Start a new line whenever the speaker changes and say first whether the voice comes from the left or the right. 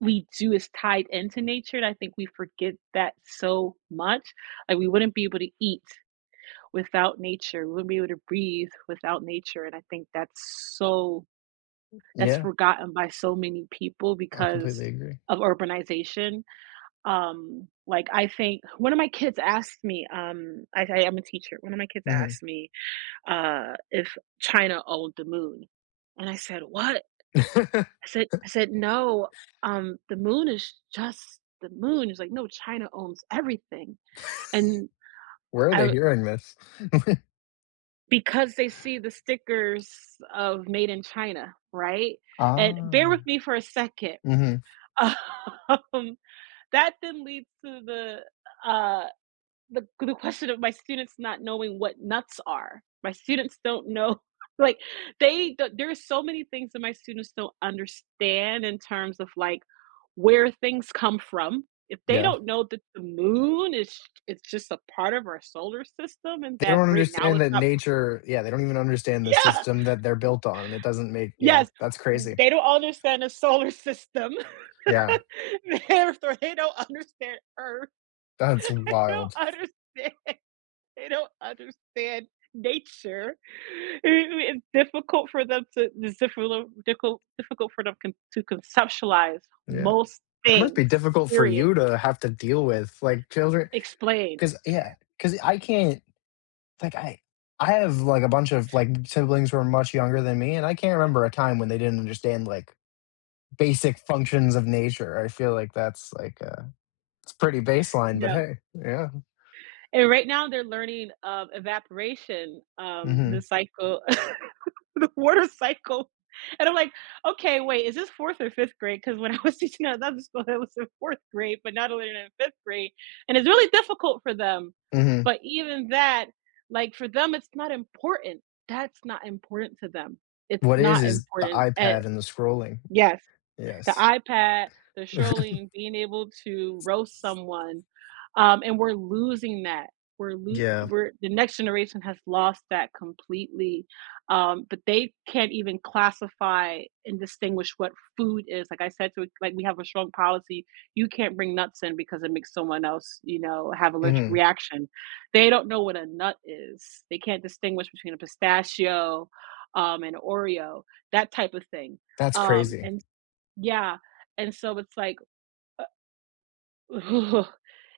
right: We do, it's tied into nature and I think we forget that so much and we wouldn't be able to eat without nature, we wouldn't be able to breathe without nature and I think that's so that's
left: Yeah.
right: forgotten by so many people
left: I
right: because
left: completely agree.
right: of urbanization, um, like, I think 1 of my kids asked me, um I I am a teacher, 1 of my kids
left: Mhm.
right: asked me, uh, if China owned the moon, and I said, "What?" I said I said, "No, um, the moon is just the moon." He's like, "No, China owns everything," and
left: Where are
right: I
left: they
right: wa
left: hearing this?
right: Because they see the stickers of Made in China, right, and bear with
left: Ah.
right: me for a second,
left: Mhm.
right: um, that then leads to the, uh, the the question of my students not knowing what nuts are. My students don't know like, they th there's so many things that my students don't understand in terms of, like, where things come from, if they
left: Yeah.
right: don't know that the moon is it's just a part of our solar system and
left: They
right: that
left: don't
right: right now
left: understand
right: it's
left: that
right: not p
left: nature yeah, they don't even understand the
right: Yeah.
left: system that they're built on, it doesn't make yeah,
right: Yes,
left: that's
right: w
left: crazy.
right: they don't understand the solar system.
left: Yeah.
right: They're they're they don't understand Earth.
left: That's
right: They don't
left: wild.
right: understand they don't understand nature. Ooh, it's difficult for them to it's difficult dicul difficult for them con to conceptualize
left: Yeah.
right: most
left: That must be
right: things,
left: difficult for
right: period.
left: you to have to deal with, like, children
right: Explain.
left: 'cause, yeah 'cause I can't like I I have, like, a bunch of, like, siblings who are much younger than me, and I can't remember a time when they didn't understand, like, basic functions of nature, I feel like that's, like, a it's pretty baseline, but
right: No.
left: hey, yeah.
right: And right now they're learning of evaporation, um,
left: Mhm.
right: the cycle, the water cycle, and I'm like, "Okay, wait, is this 4th or 5th grade?" 'Cause when I was teaching at another school, it was the 4th grade, but [unintelligible] in 5th grade, and it's really difficult for them.
left: Mhm.
right: But even that like for them it's not important, that's not important to them. It's
left: What it is
right: not
left: is the
right: important a
left: iPad and the scrolling.
right: yes. The
left: Yes.
right: iPad, the scrolling, being able to roast someone, um, and we're losing that. We're lo
left: Yeah.
right: we're the next generation has lost that completely, um, but they can't even classify and distinguish what food is like I said to i like we have a strong policy, you can't bring nuts in because it makes someone else, you know, have allergic
left: Mhm.
right: reaction. They don't know what a nut is, they can't distinguish between a pistachio, um, an Oreo, that type of thing,
left: That's
right: um,
left: crazy.
right: and yeah, and so it's like, uh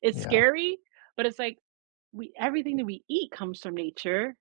right: it's
left: Yeah.
right: scary, but it's, like, we everything that we eat comes from nature.